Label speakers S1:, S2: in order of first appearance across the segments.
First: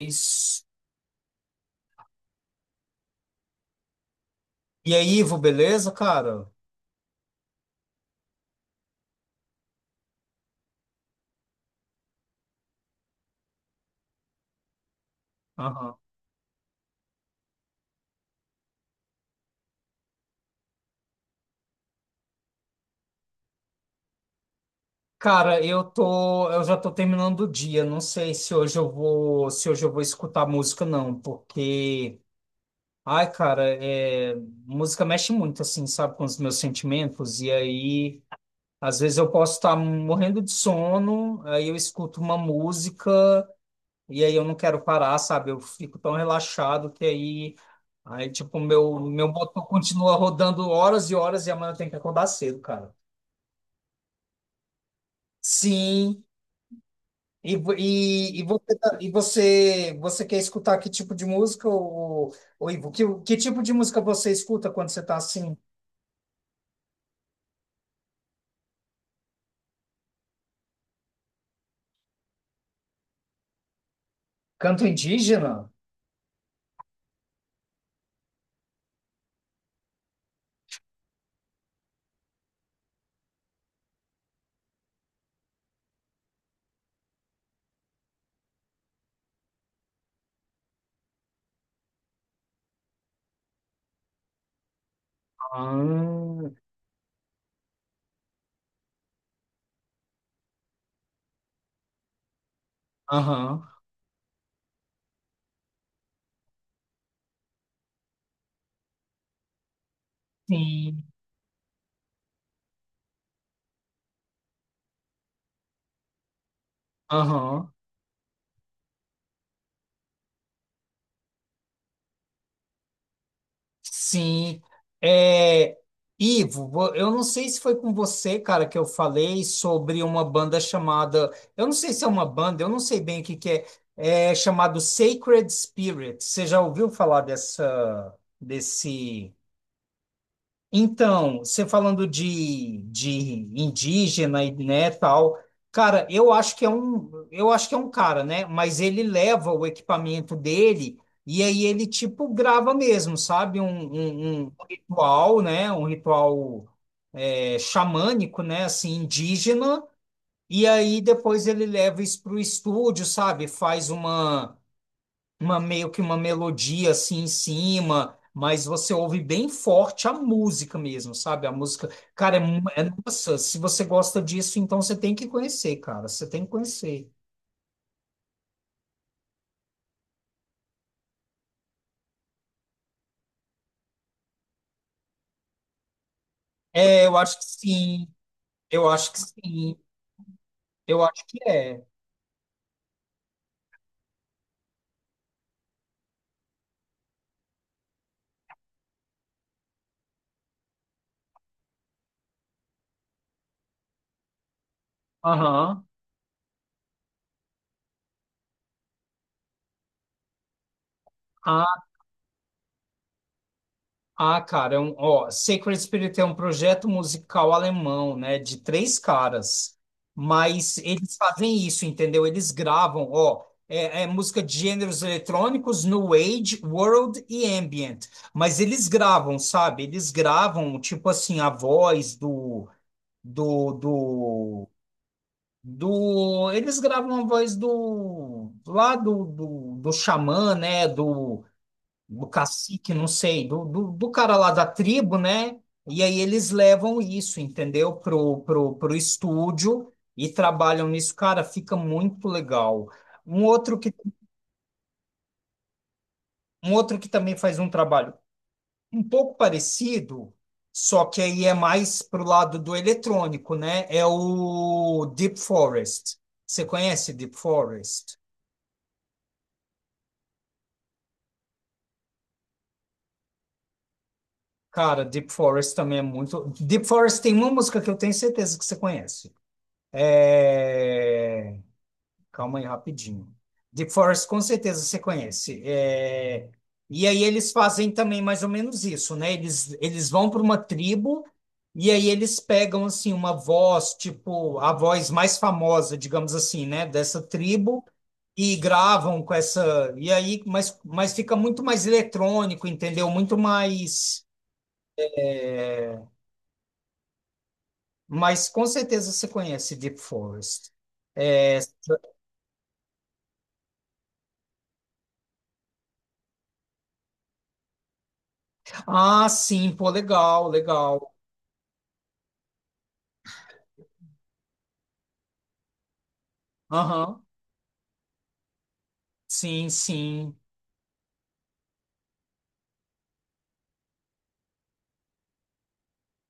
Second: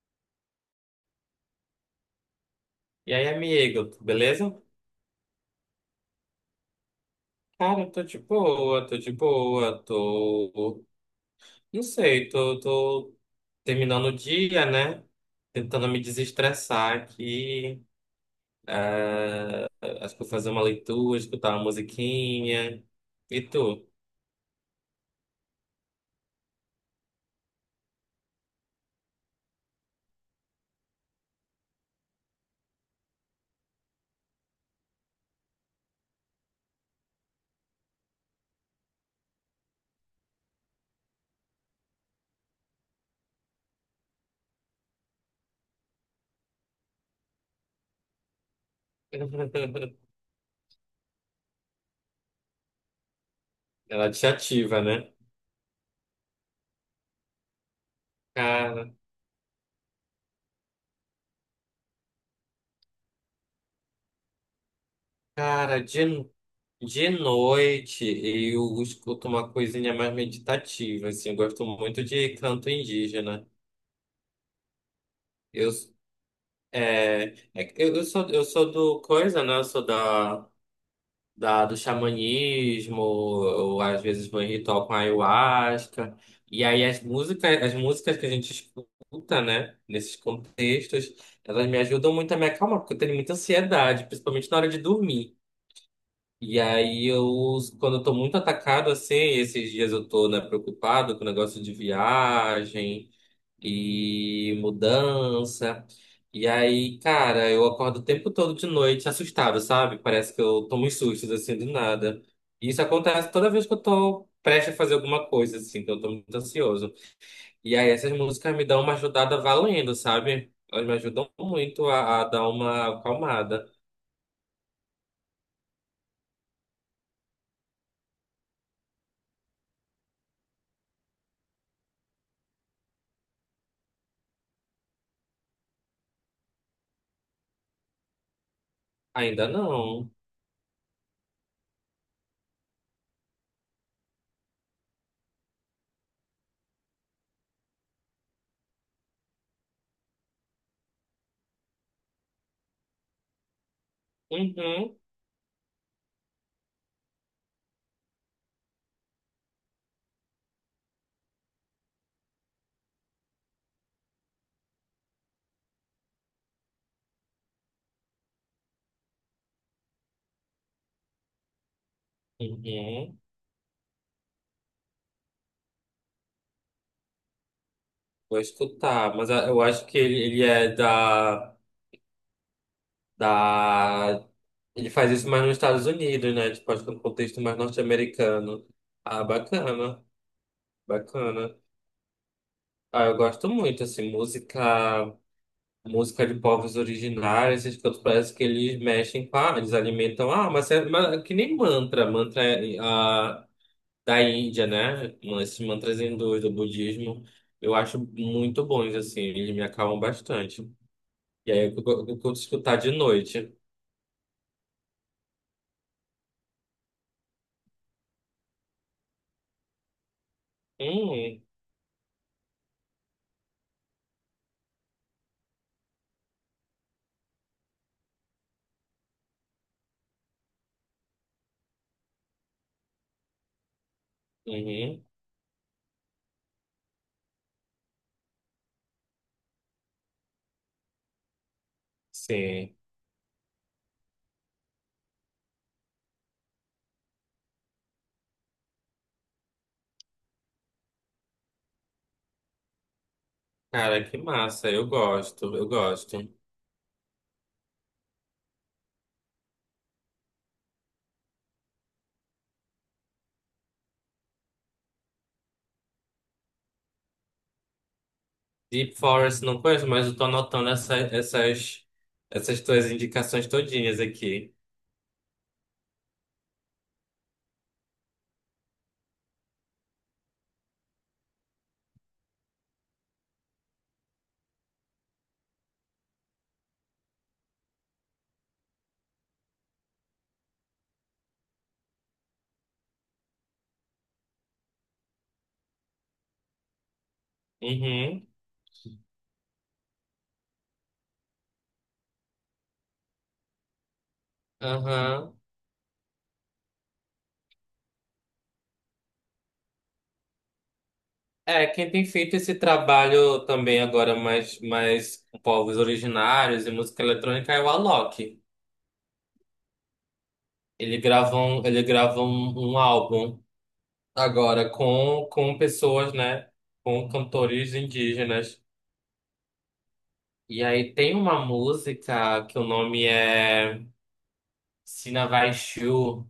S1: Isso.
S2: E aí, amigo, beleza?
S1: E aí, Ivo, beleza, cara?
S2: Cara, eu tô de boa, tô de boa, tô. Não sei, tô terminando o dia, né? Tentando
S1: Aham.
S2: me desestressar aqui. Ah, acho que vou fazer uma leitura, escutar uma musiquinha. E tu?
S1: Cara, eu já tô terminando o dia. Não sei se hoje eu vou escutar música não, porque, ai, cara, é, música mexe muito assim, sabe, com os meus sentimentos. E aí, às vezes eu posso estar morrendo de sono, aí eu escuto uma música e aí eu não quero parar, sabe? Eu fico tão relaxado que aí tipo, meu motor continua rodando horas e horas e amanhã eu tenho que acordar cedo, cara.
S2: Ela te ativa, né?
S1: Sim. E, vo- e, você,
S2: Cara,
S1: tá- e você, você quer escutar que tipo de música, ou Ivo? Que tipo de música você escuta quando você está assim?
S2: cara, de noite eu escuto uma coisinha mais meditativa, assim. Eu gosto muito de canto indígena.
S1: Canto indígena?
S2: Eu eu sou do coisa, né? Eu sou do xamanismo, ou às vezes vou em ritual com ayahuasca. E aí as músicas que a gente escuta, né? Nesses contextos, elas me ajudam muito a me acalmar, porque eu tenho muita ansiedade, principalmente na hora de dormir.
S1: Ah.
S2: E aí quando eu tô muito atacado assim, esses dias eu tô, né, preocupado com o negócio de viagem
S1: Aham.
S2: e mudança. E aí, cara, eu acordo o tempo todo de noite assustado, sabe? Parece que eu tomo uns
S1: Sim.
S2: sustos assim do nada. E isso acontece toda vez que eu tô prestes a fazer alguma coisa, assim, que eu tô muito ansioso.
S1: Aham.
S2: E aí essas músicas me dão uma ajudada valendo, sabe? Elas me ajudam muito a dar uma acalmada.
S1: Sim. É, Ivo, eu não sei se foi com você, cara, que eu falei sobre uma banda chamada. Eu não sei se é uma banda, eu não sei bem o que que é. É chamado Sacred Spirit. Você já ouviu falar dessa, desse.
S2: Ainda não.
S1: Então, você falando de indígena e né, tal, cara, eu acho que é um cara, né? Mas ele leva o equipamento dele e aí ele tipo grava mesmo, sabe? Um
S2: Uhum,
S1: ritual, né? Um ritual é, xamânico, né? Assim, indígena. E aí depois ele leva isso para o estúdio, sabe? Faz uma meio que uma melodia assim em cima, mas você ouve bem forte a música mesmo, sabe? A música, cara, é
S2: uhum.
S1: nossa, se você gosta disso, então você tem que conhecer, cara, você tem que conhecer.
S2: Vou escutar, mas eu acho que ele é da. da... Ele faz isso mais nos Estados Unidos, né? Tipo, acho que no
S1: É, eu acho
S2: contexto
S1: que
S2: mais
S1: sim.
S2: norte-americano.
S1: Eu acho que
S2: Ah,
S1: sim.
S2: bacana,
S1: Eu acho que
S2: bacana.
S1: é.
S2: Ah, eu gosto muito, assim, música, de povos originários, esses cantos parece que eles mexem com eles alimentam, ah, mas é que nem mantra, mantra é, da Índia, né? Esses
S1: Aham.
S2: mantras hindus, do budismo, eu acho muito bons, assim, eles me acalmam bastante. E aí eu curto escutar de noite.
S1: Ah, cara, é um, ó, Sacred Spirit é um projeto musical alemão, né, de três caras, mas eles
S2: Hum,
S1: fazem isso, entendeu? Eles gravam, ó, é música de gêneros eletrônicos, New Age, World e Ambient, mas eles gravam, sabe? Eles gravam, tipo assim, a voz do, do,
S2: uhum,
S1: eles gravam a voz do, lá do xamã, né, do do
S2: sim.
S1: cacique, não sei, do cara lá da tribo, né? E aí eles levam isso, entendeu? Pro estúdio e trabalham nisso. Cara, fica muito legal. Um outro que,
S2: Cara, que massa, eu gosto, eu gosto.
S1: um outro que também faz um trabalho um pouco parecido, só que aí é mais pro lado do eletrônico, né? É o Deep Forest. Você conhece Deep Forest?
S2: Deep Forest não conheço, mas eu tô anotando essas tuas indicações todinhas aqui.
S1: Cara, Deep Forest também é muito. Deep Forest tem uma música que eu tenho certeza que você conhece. É... Calma aí, rapidinho. The Forest, com certeza você conhece. É, e aí eles fazem também mais ou menos isso, né? Eles vão para uma tribo e aí eles pegam, assim, uma voz, tipo, a voz mais famosa, digamos assim, né? Dessa tribo
S2: Uhum,
S1: e gravam com essa... E aí, mas fica muito mais eletrônico, entendeu? Muito mais...
S2: aham.
S1: Mas com certeza você conhece Deep Forest. É.
S2: É, quem tem feito esse trabalho também agora mais com povos originários e música eletrônica é o Alok.
S1: Ah, sim, pô, legal,
S2: Ele
S1: legal.
S2: grava um, ele grava um, um álbum agora com pessoas, né? Com
S1: Aham.
S2: cantores indígenas.
S1: Sim, sim.
S2: E aí tem uma música que o nome é Sinavaixiu,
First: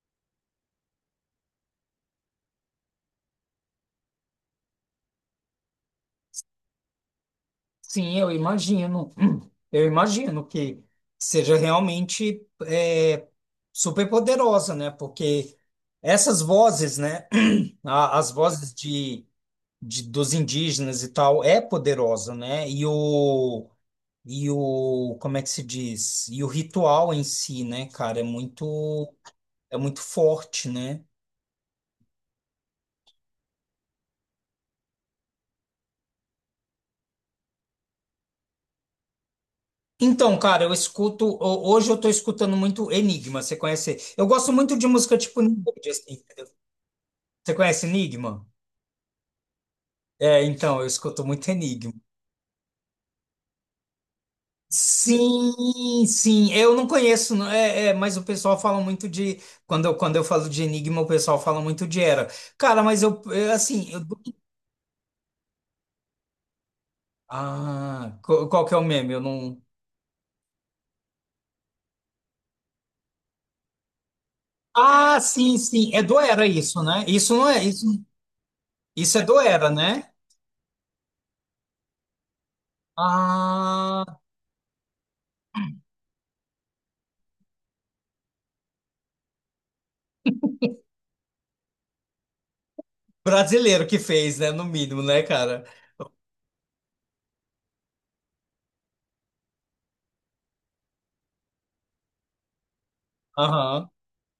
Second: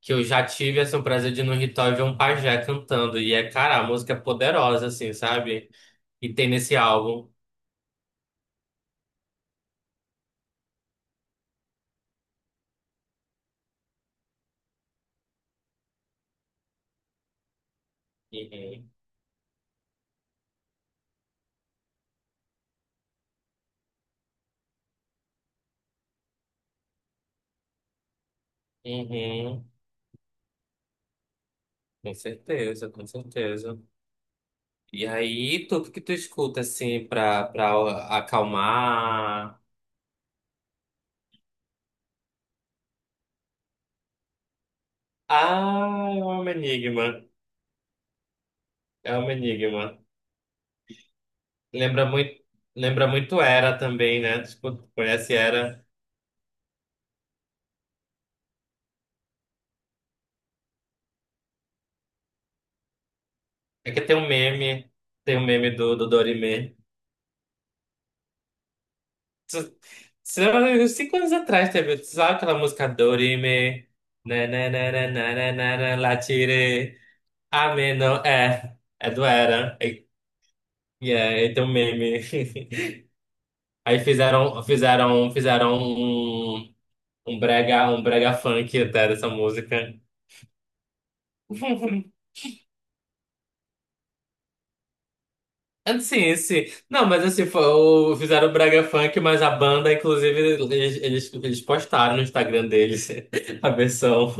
S2: que eu já tive assim, o prazer de ir no ritual e ver um pajé cantando. E é, cara, a música é poderosa, assim, sabe? E tem nesse álbum.
S1: Sim, eu imagino. Hum. Eu imagino que seja realmente é, super poderosa, né? Porque essas vozes, né? As vozes
S2: Uhum.
S1: de, dos indígenas e tal é poderosa, né? E o, como é que se diz? E o ritual em si, né, cara,
S2: Uhum.
S1: é muito forte, né?
S2: Com certeza, com certeza. E aí, tu o que tu escuta, assim, pra acalmar?
S1: Então, cara, eu escuto, hoje eu tô escutando muito Enigma, você conhece? Eu gosto muito de música tipo Nickelback,
S2: Ah, é
S1: assim.
S2: um enigma.
S1: Você conhece Enigma?
S2: É um enigma.
S1: É, então, eu escuto muito Enigma.
S2: Lembra muito, lembra muito Era também, né? Tipo, conhece Era?
S1: Sim, sim, eu não conheço, é, é, mas o pessoal fala muito de, quando eu falo de Enigma, o pessoal fala muito de Era. Cara, mas eu, é, assim,
S2: É
S1: eu,
S2: que tem um meme do Dorimê.
S1: ah, qual que é o meme? Eu não...
S2: Tu- Sei lá, uns 5 anos atrás teve, tu sabe aquela música Dorime, na na na na
S1: Ah,
S2: na na
S1: sim,
S2: na
S1: sim,
S2: na,
S1: é
S2: la
S1: do Era isso,
S2: tire,
S1: né? Isso não é, isso,
S2: ame não é, é
S1: isso é
S2: do
S1: do Era,
S2: Era, e
S1: né?
S2: e é, e tem um meme. Aí
S1: Ah,
S2: fizeram um brega funk até dessa música.
S1: brasileiro que fez, né, no mínimo, né, cara?
S2: Assim, sim. Não, mas assim, foi, fizeram o brega funk, mas a banda, inclusive, eles postaram no Instagram deles a
S1: Aham.
S2: versão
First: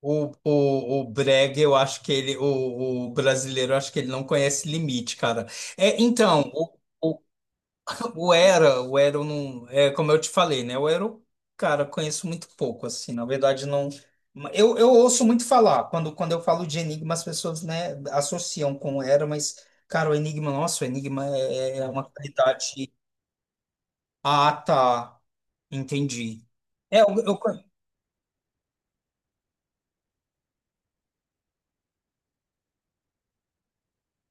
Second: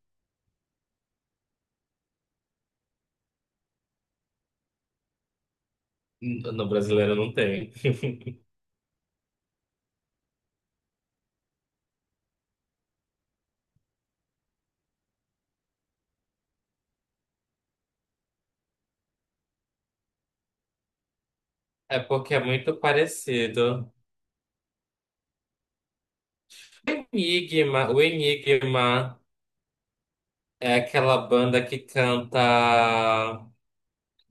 S1: O Brega, eu acho que ele, o brasileiro, eu acho que ele não conhece limite, cara. É, então,
S2: no brasileiro não tem.
S1: o Era, eu não, é, como eu te falei, né? O Era, eu, cara, conheço muito pouco, assim, na verdade, não. Eu ouço muito falar, quando eu falo de Enigma, as pessoas, né, associam com o Era, mas, cara, o Enigma, nossa, o Enigma é
S2: É
S1: uma
S2: porque é muito
S1: qualidade.
S2: parecido.
S1: Ah, tá, entendi. É, eu...
S2: Enigma, o Enigma é aquela banda que canta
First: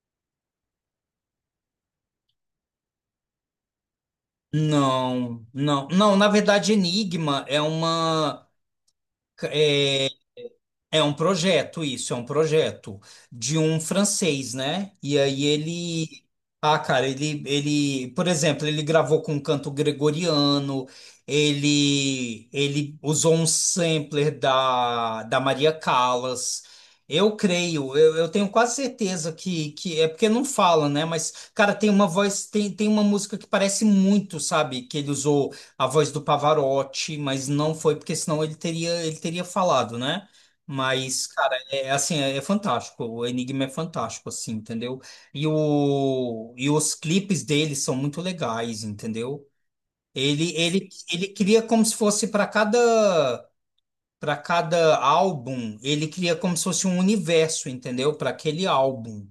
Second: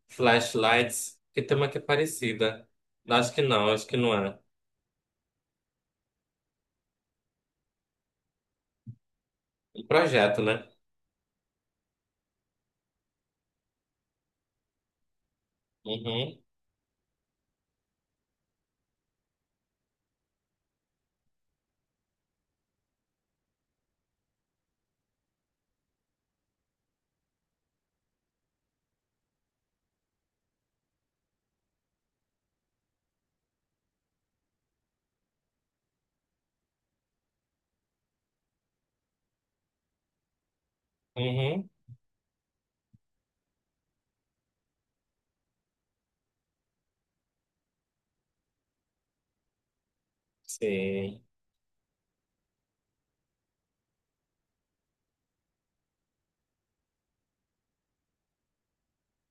S2: Flashlights, que tem uma que é parecida. Acho que não é.
S1: Não, não, não, na verdade, Enigma é uma.
S2: Um projeto, né?
S1: É um projeto, isso, é um projeto de um francês, né? E aí ele.
S2: Uhum,
S1: Ah, cara, ele, por exemplo, ele gravou com um canto gregoriano, ele usou um sampler da Maria Callas. Eu creio, eu tenho quase certeza que é porque não fala, né? Mas, cara, tem uma voz, tem uma música que parece muito, sabe? Que ele usou a voz do Pavarotti, mas não foi, porque senão ele teria falado, né? Mas, cara,
S2: uhum,
S1: é é assim, é, é fantástico. O Enigma é fantástico, assim, entendeu? E, o, e os clipes dele são muito legais, entendeu?
S2: sim.
S1: Ele cria como se fosse para cada álbum, ele cria como se fosse um universo, entendeu? Para aquele álbum.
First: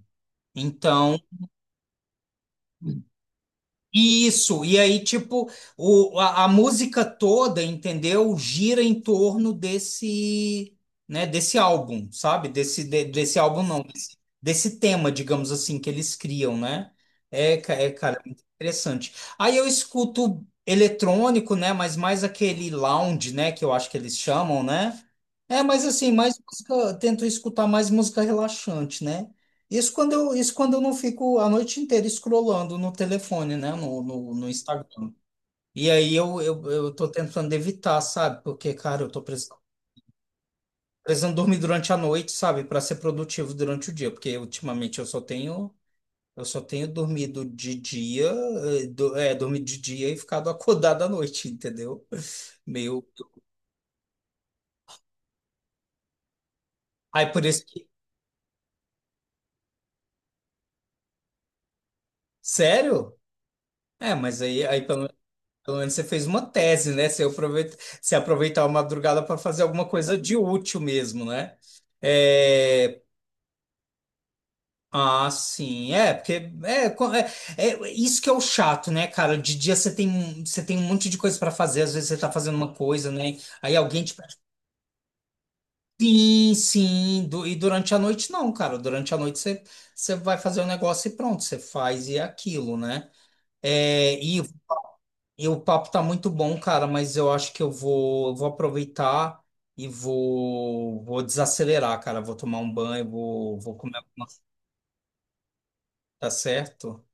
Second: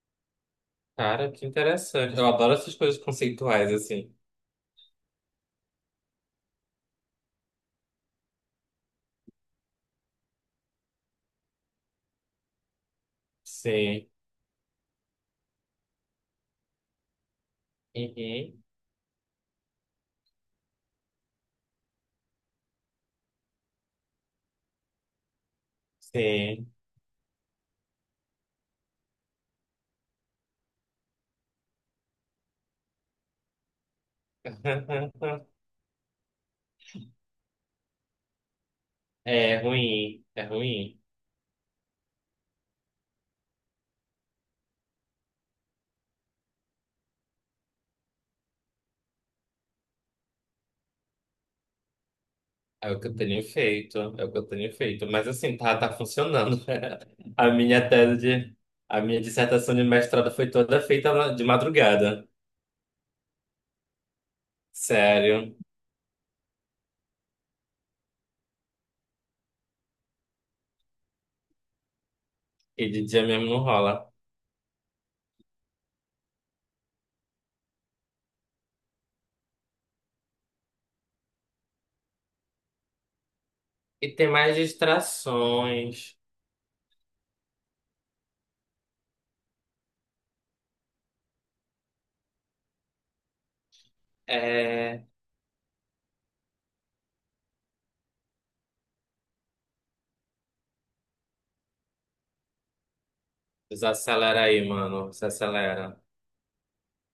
S1: Então,
S2: Cara, que interessante. Eu adoro essas coisas conceituais, assim.
S1: isso, e aí, tipo, o, a música toda, entendeu? Gira em torno desse, né, desse álbum, sabe? Desse álbum, não,
S2: Sim,
S1: desse tema, digamos assim, que eles criam, né? É, é, cara, é muito
S2: uhum,
S1: interessante. Aí eu escuto eletrônico, né? Mas mais aquele lounge, né? Que eu acho que eles chamam, né? É, mas assim, mais
S2: sim.
S1: música, tento escutar mais música relaxante, né? Isso quando eu não fico a noite inteira scrollando no telefone, né? No Instagram. E aí eu tô tentando evitar, sabe? Porque, cara,
S2: É ruim, é ruim.
S1: precisando, dormir durante a noite, sabe? Pra ser produtivo durante o dia. Porque ultimamente eu só tenho dormido de dia, dormido de dia e ficado acordado à noite, entendeu?
S2: É o
S1: Meio.
S2: que eu tenho feito, é o que eu tenho feito. Mas assim, tá, tá funcionando.
S1: Aí por
S2: A
S1: isso
S2: minha
S1: que.
S2: tese de, a minha dissertação de mestrado foi toda feita de madrugada.
S1: Sério? É, mas aí, aí pelo
S2: Sério.
S1: pelo menos você fez uma tese, né? Você aproveita, você aproveitar a madrugada para fazer alguma coisa de útil mesmo, né?
S2: E
S1: É,
S2: de dia mesmo não rola.
S1: ah, sim, é, porque é, é, isso que é o chato, né, cara? De dia você tem um monte de coisa para fazer, às vezes você tá fazendo uma coisa, né? Aí alguém
S2: E
S1: te
S2: tem
S1: pede,
S2: mais distrações.
S1: sim, sim, e durante a noite não, cara. Durante a noite você, você vai fazer o negócio e pronto, você faz e é aquilo, né? É, e
S2: É,
S1: E o papo tá muito bom, cara, mas eu acho que eu vou aproveitar e vou desacelerar, cara. Vou tomar um banho, vou comer alguma coisa,
S2: desacelera aí, mano. Se acelera.
S1: tá certo?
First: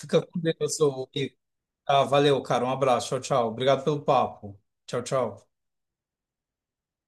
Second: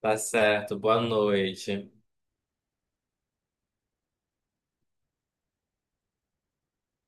S2: Tá
S1: com
S2: certo.
S1: Deus,
S2: Boa
S1: ô Igor.
S2: noite.
S1: Tá, valeu, cara. Um abraço. Tchau, tchau. Obrigado pelo papo. Tchau, tchau.